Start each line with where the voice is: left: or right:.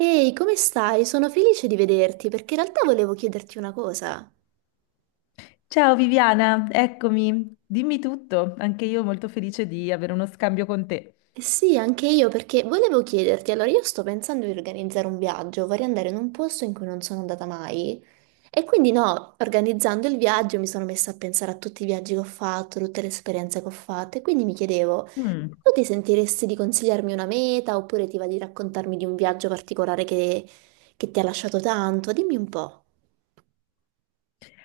right: Ehi, come stai? Sono felice di vederti perché in realtà volevo chiederti una cosa.
left: Ciao Viviana, eccomi, dimmi tutto, anche io molto felice di avere uno scambio con te.
right: Eh sì, anche io perché volevo chiederti, allora io sto pensando di organizzare un viaggio, vorrei andare in un posto in cui non sono andata mai e quindi no, organizzando il viaggio mi sono messa a pensare a tutti i viaggi che ho fatto, tutte le esperienze che ho fatto e quindi mi chiedevo,
left: Mm.
right: tu ti sentiresti di consigliarmi una meta oppure ti va di raccontarmi di un viaggio particolare che ti ha lasciato tanto? Dimmi un po'.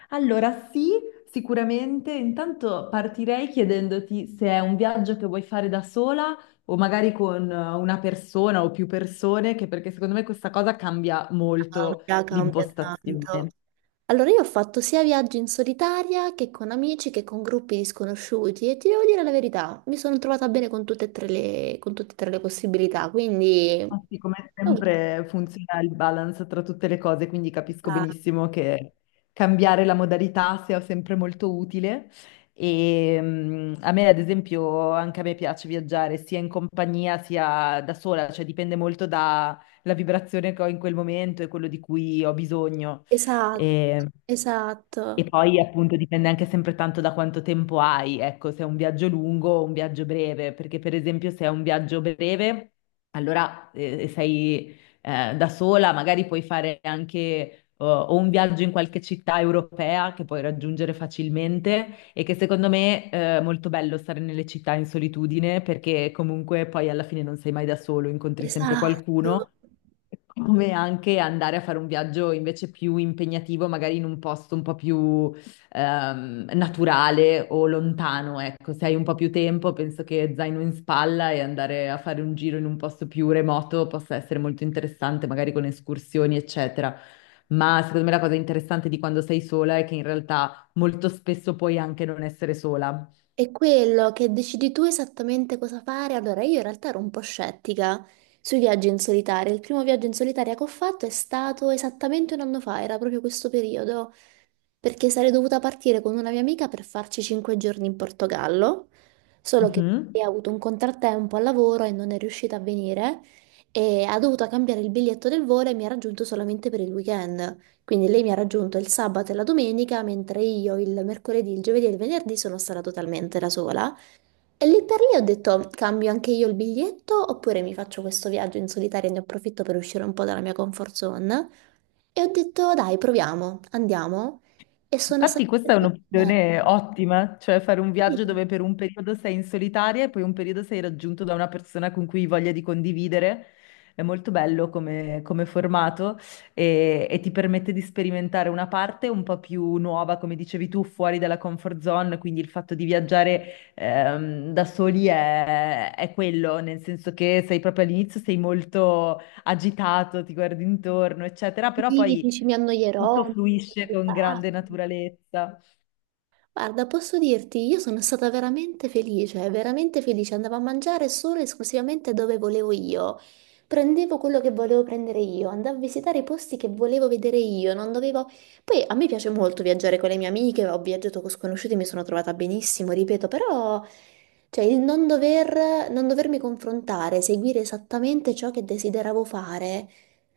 left: Allora, sì, sicuramente. Intanto partirei chiedendoti se è un viaggio che vuoi fare da sola o magari con una persona o più persone, che perché secondo me questa cosa cambia molto
right: Cambia, cambia tanto.
left: l'impostazione.
right: Allora, io ho fatto sia viaggi in solitaria che con amici che con gruppi di sconosciuti e ti devo dire la verità, mi sono trovata bene con tutte e tre le, con tutte e tre le possibilità, quindi...
left: Ah, sì, come sempre funziona il balance tra tutte le cose, quindi capisco benissimo che cambiare la modalità sia sempre molto utile. E a me, ad esempio, anche a me piace viaggiare sia in compagnia sia da sola, cioè dipende molto dalla vibrazione che ho in quel momento e quello di cui ho bisogno.
right: Esatto,
left: E, e
right: esatto,
left: poi appunto dipende anche sempre tanto da quanto tempo hai, ecco, se è un viaggio lungo o un viaggio breve, perché per esempio se è un viaggio breve. Allora, sei da sola, magari puoi fare anche o un viaggio in qualche città europea che puoi raggiungere facilmente e che secondo me è molto bello stare nelle città in solitudine perché comunque poi alla fine non sei mai da solo, incontri sempre
right: esatto.
left: qualcuno come anche andare a fare un viaggio invece più impegnativo, magari in un posto un po' più naturale o lontano, ecco, se hai un po' più tempo, penso che zaino in spalla e andare a fare un giro in un posto più remoto possa essere molto interessante, magari con escursioni, eccetera. Ma secondo me la cosa interessante di quando sei sola è che in realtà molto spesso puoi anche non essere sola.
right: È quello che decidi tu esattamente cosa fare. Allora, io in realtà ero un po' scettica sui viaggi in solitaria. Il primo viaggio in solitaria che ho fatto è stato esattamente un anno fa, era proprio questo periodo, perché sarei dovuta partire con una mia amica per farci 5 giorni in Portogallo, solo che lei
left: Mhm.
right: ha avuto un contrattempo al lavoro e non è riuscita a venire e ha dovuto cambiare il biglietto del volo e mi ha raggiunto solamente per il weekend. Quindi lei mi ha raggiunto il sabato e la domenica, mentre io il mercoledì, il giovedì e il venerdì sono stata totalmente da sola. E lì per lì ho detto, cambio anche io il biglietto oppure mi faccio questo viaggio in solitaria e ne approfitto per uscire un po' dalla mia comfort zone. E ho detto, dai, proviamo, andiamo. E sono stata...
left: Infatti questa è
right: Beh,
left: un'opzione ottima, cioè fare un
right: sì,
left: viaggio dove per un periodo sei in solitaria e poi un periodo sei raggiunto da una persona con cui hai voglia di condividere. È molto bello come, come formato e ti permette di sperimentare una parte un po' più nuova, come dicevi tu, fuori dalla comfort zone, quindi il fatto di viaggiare da soli è quello, nel senso che sei proprio all'inizio, sei molto agitato, ti guardi intorno, eccetera, però
right: sì,
left: poi...
right: dici, mi annoierò,
left: Tutto
right: mi sento
left: fluisce
right: di
left: con grande
right: farlo.
left: naturalezza.
right: Guarda, posso dirti, io sono stata veramente felice, veramente felice. Andavo a mangiare solo e esclusivamente dove volevo io. Prendevo quello che volevo prendere io, andavo a visitare i posti che volevo vedere io, non dovevo... Poi a me piace molto viaggiare con le mie amiche, ho viaggiato con sconosciuti, mi sono trovata benissimo, ripeto, però... Cioè, il non dovermi confrontare, seguire esattamente ciò che desideravo fare,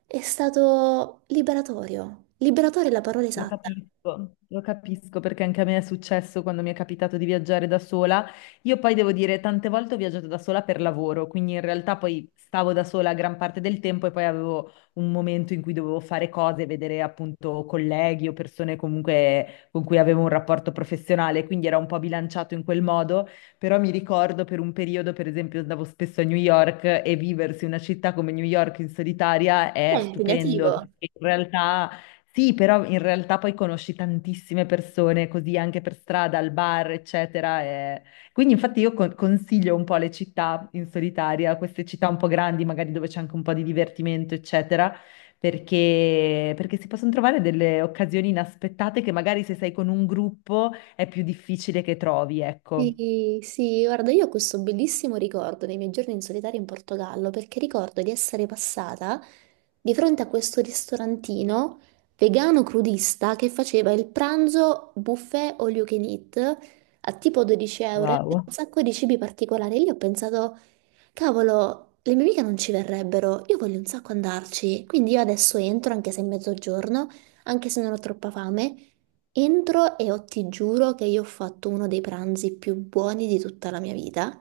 right: è stato liberatorio. Liberatorio è la parola esatta.
left: Lo capisco perché anche a me è successo quando mi è capitato di viaggiare da sola. Io poi devo dire, tante volte ho viaggiato da sola per lavoro, quindi in realtà poi stavo da sola gran parte del tempo e poi avevo un momento in cui dovevo fare cose, vedere appunto colleghi o persone comunque con cui avevo un rapporto professionale, quindi era un po' bilanciato in quel modo, però mi ricordo per un periodo, per esempio, andavo spesso a New York e viversi una città come New York in solitaria
right: È
left: è stupendo,
right: impegnativo.
left: perché in realtà sì, però in realtà poi conosci tantissime persone così anche per strada, al bar, eccetera. Quindi infatti io consiglio un po' le città in solitaria, queste città un po' grandi, magari dove c'è anche un po' di divertimento, eccetera, perché si possono trovare delle occasioni inaspettate che magari se sei con un gruppo è più difficile che trovi, ecco.
right: Sì, sì, guarda, io ho questo bellissimo ricordo dei miei giorni in solitario in Portogallo perché ricordo di essere passata di fronte a questo ristorantino vegano crudista che faceva il pranzo buffet all you can eat a tipo 12 euro e aveva
left: Wow.
right: un sacco di cibi particolari. Lì ho pensato, cavolo, le mie amiche non ci verrebbero, io voglio un sacco andarci, quindi io adesso entro, anche se è mezzogiorno, anche se non ho troppa fame, entro e ti giuro che io ho fatto uno dei pranzi più buoni di tutta la mia vita.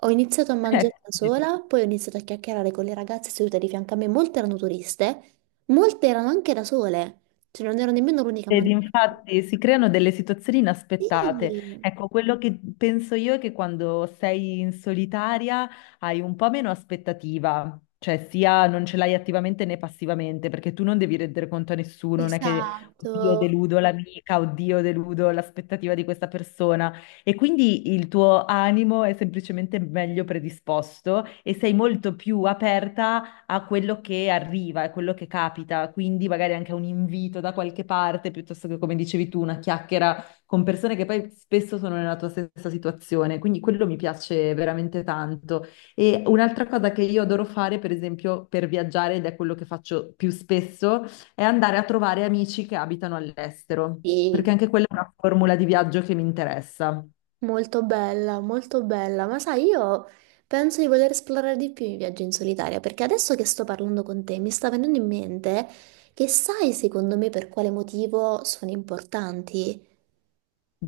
right: Ho iniziato a mangiare da
left: Ecco.
right: sola, poi ho iniziato a chiacchierare con le ragazze sedute di fianco a me, molte erano turiste, molte erano anche da sole, cioè non ero nemmeno l'unica a
left: Ed
right: mangiare.
left: infatti si creano delle situazioni
right: Sì,
left: inaspettate. Ecco, quello che penso io è che quando sei in solitaria hai un po' meno aspettativa, cioè sia non ce l'hai attivamente né passivamente, perché tu non devi rendere conto a nessuno, non è che oddio
right: esatto.
left: deludo l'amica, oddio deludo l'aspettativa di questa persona. E quindi il tuo animo è semplicemente meglio predisposto e sei molto più aperta a quello che arriva, a quello che capita, quindi magari anche a un invito da qualche parte, piuttosto che, come dicevi tu, una chiacchiera con persone che poi spesso sono nella tua stessa situazione. Quindi quello mi piace veramente tanto. E un'altra cosa che io adoro fare, per esempio, per viaggiare, ed è quello che faccio più spesso, è andare a trovare amici che abitano all'estero,
right: Sì.
left: perché anche quella è una formula di viaggio che mi interessa.
right: Molto bella, ma sai, io penso di voler esplorare di più i viaggi in solitaria, perché adesso che sto parlando con te mi sta venendo in mente che sai secondo me per quale motivo sono importanti?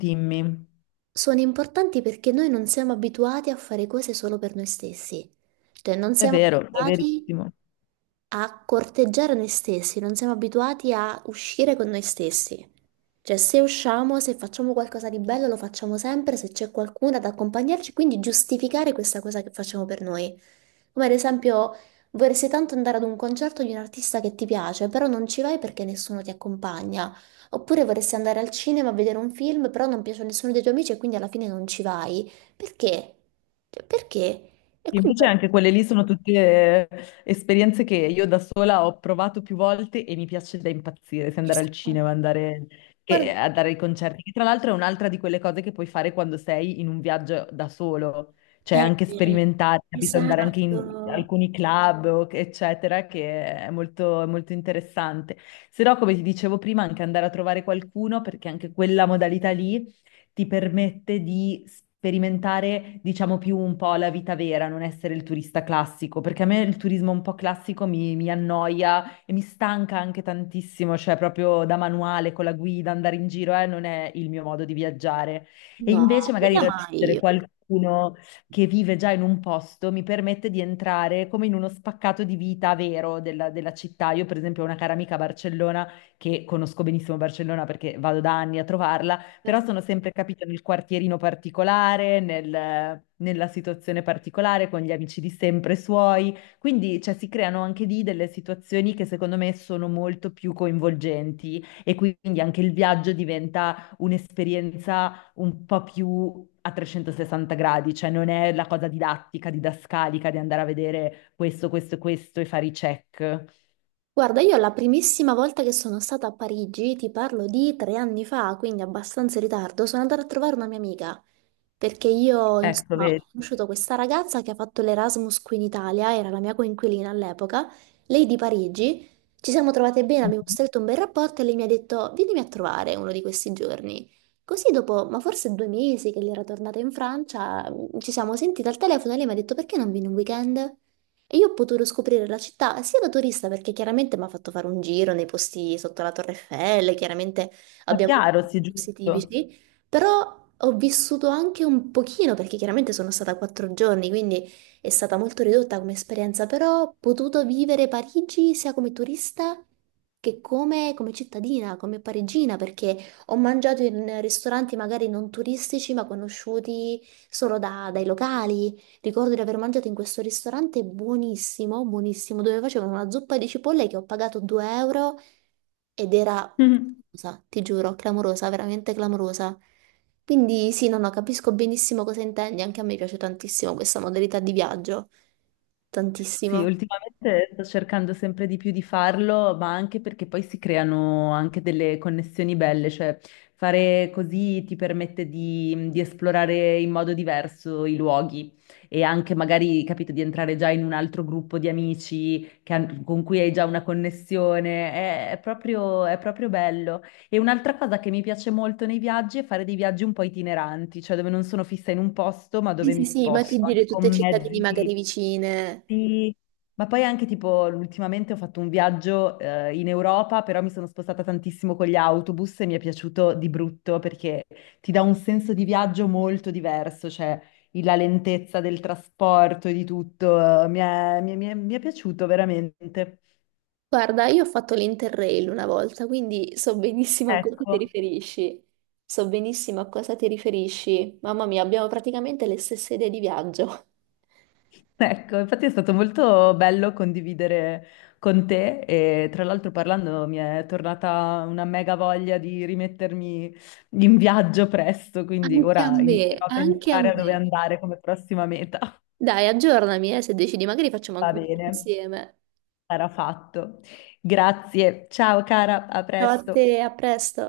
left: Dimmi.
right: Sono importanti perché noi non siamo abituati a fare cose solo per noi stessi, cioè non
left: È
right: siamo
left: vero, è
right: abituati
left: verissimo.
right: a corteggiare noi stessi, non siamo abituati a uscire con noi stessi. Cioè, se usciamo, se facciamo qualcosa di bello, lo facciamo sempre, se c'è qualcuno ad accompagnarci, quindi giustificare questa cosa che facciamo per noi. Come ad esempio, vorresti tanto andare ad un concerto di un artista che ti piace, però non ci vai perché nessuno ti accompagna. Oppure vorresti andare al cinema a vedere un film, però non piace a nessuno dei tuoi amici e quindi alla fine non ci vai. Perché? Cioè, perché? E quindi...
left: Invece anche quelle lì sono tutte eh, esperienze che io da sola ho provato più volte e mi piace da impazzire, se andare al
right: Esatto.
left: cinema, andare,
right: Guarda-
left: andare ai concerti, che tra l'altro è un'altra di quelle cose che puoi fare quando sei in un viaggio da solo, cioè anche
right: eh,
left: sperimentare, capito? Andare anche in
right: esatto.
left: alcuni club, eccetera, che è molto interessante. Se no, come ti dicevo prima, anche andare a trovare qualcuno, perché anche quella modalità lì ti permette di sperimentare, diciamo, più un po' la vita vera, non essere il turista classico, perché a me il turismo un po' classico mi annoia e mi stanca anche tantissimo, cioè proprio da manuale, con la guida, andare in giro, non è il mio modo di viaggiare. E
right: No,
left: invece magari
right: guida mai
left: raggiungere
right: io.
left: qualcuno che vive già in un posto mi permette di entrare come in uno spaccato di vita vero della città. Io, per esempio, ho una cara amica a Barcellona che conosco benissimo Barcellona perché vado da anni a trovarla, però
right: Vabbè.
left: sono sempre capita nel quartierino particolare, nella situazione particolare, con gli amici di sempre suoi, quindi cioè, si creano anche lì delle situazioni che secondo me sono molto più coinvolgenti e quindi anche il viaggio diventa un'esperienza un po' più a 360 gradi, cioè non è la cosa didattica, didascalica di andare a vedere questo, questo e questo e fare i check.
right: Guarda, io la primissima volta che sono stata a Parigi, ti parlo di 3 anni fa, quindi abbastanza in ritardo, sono andata a trovare una mia amica. Perché io,
left: Ecco,
right: insomma, ho
left: vedi.
right: conosciuto questa ragazza che ha fatto l'Erasmus qui in Italia, era la mia coinquilina all'epoca, lei di Parigi, ci siamo trovate bene, abbiamo
left: Mhm.
right: stretto un bel rapporto e lei mi ha detto, vienimi a trovare uno di questi giorni. Così dopo, ma forse 2 mesi che lei era tornata in Francia, ci siamo sentite al telefono e lei mi ha detto, perché non vieni un weekend? E io ho potuto scoprire la città sia da turista, perché chiaramente mi ha fatto fare un giro nei posti sotto la Torre Eiffel, chiaramente
left: Ma
right: abbiamo anche
left: chiaro,
right: dei
left: sì,
right: posti
left: giusto.
right: tipici, però ho vissuto anche un pochino, perché chiaramente sono stata 4 giorni, quindi è stata molto ridotta come esperienza, però ho potuto vivere Parigi sia come turista come cittadina, come parigina, perché ho mangiato in ristoranti magari non turistici, ma conosciuti solo dai locali. Ricordo di aver mangiato in questo ristorante buonissimo, buonissimo, dove facevano una zuppa di cipolle che ho pagato 2 euro ed era, clamorosa, ti giuro, clamorosa, veramente clamorosa. Quindi sì, no, no, capisco benissimo cosa intendi, anche a me piace tantissimo questa modalità di viaggio,
left: Sì,
right: tantissimo.
left: ultimamente sto cercando sempre di più di farlo, ma anche perché poi si creano anche delle connessioni belle, cioè fare così ti permette di esplorare in modo diverso i luoghi e anche magari, capito, di entrare già in un altro gruppo di amici con cui hai già una connessione, è proprio bello. E un'altra cosa che mi piace molto nei viaggi è fare dei viaggi un po' itineranti, cioè dove non sono fissa in un posto, ma
right: Sì,
left: dove
right: sì,
left: mi
right: sì, ma ti
left: sposto, anche
right: giri tutte
left: con
right: cittadine magari
left: mezzi.
right: vicine.
left: Sì, ma poi anche tipo ultimamente ho fatto un viaggio in Europa, però mi sono spostata tantissimo con gli autobus e mi è piaciuto di brutto perché ti dà un senso di viaggio molto diverso, cioè la lentezza del trasporto e di tutto, mi è piaciuto veramente.
right: Guarda, io ho fatto l'Interrail una volta, quindi so benissimo a cosa ti
left: Ecco.
right: riferisci. So benissimo a cosa ti riferisci. Mamma mia, abbiamo praticamente le stesse idee di viaggio.
left: Ecco, infatti è stato molto bello condividere con te e tra l'altro parlando mi è tornata una mega voglia di rimettermi in viaggio presto, quindi
right: Anche a
left: ora
right: me,
left: inizierò a
right: anche a
left: pensare a dove
right: me.
left: andare come prossima meta.
right: Dai, aggiornami, se decidi, magari facciamo
left: Va
right: anche un video
left: bene,
right: insieme.
left: sarà fatto. Grazie, ciao cara, a
right: Ciao a
left: presto.
right: te, a presto.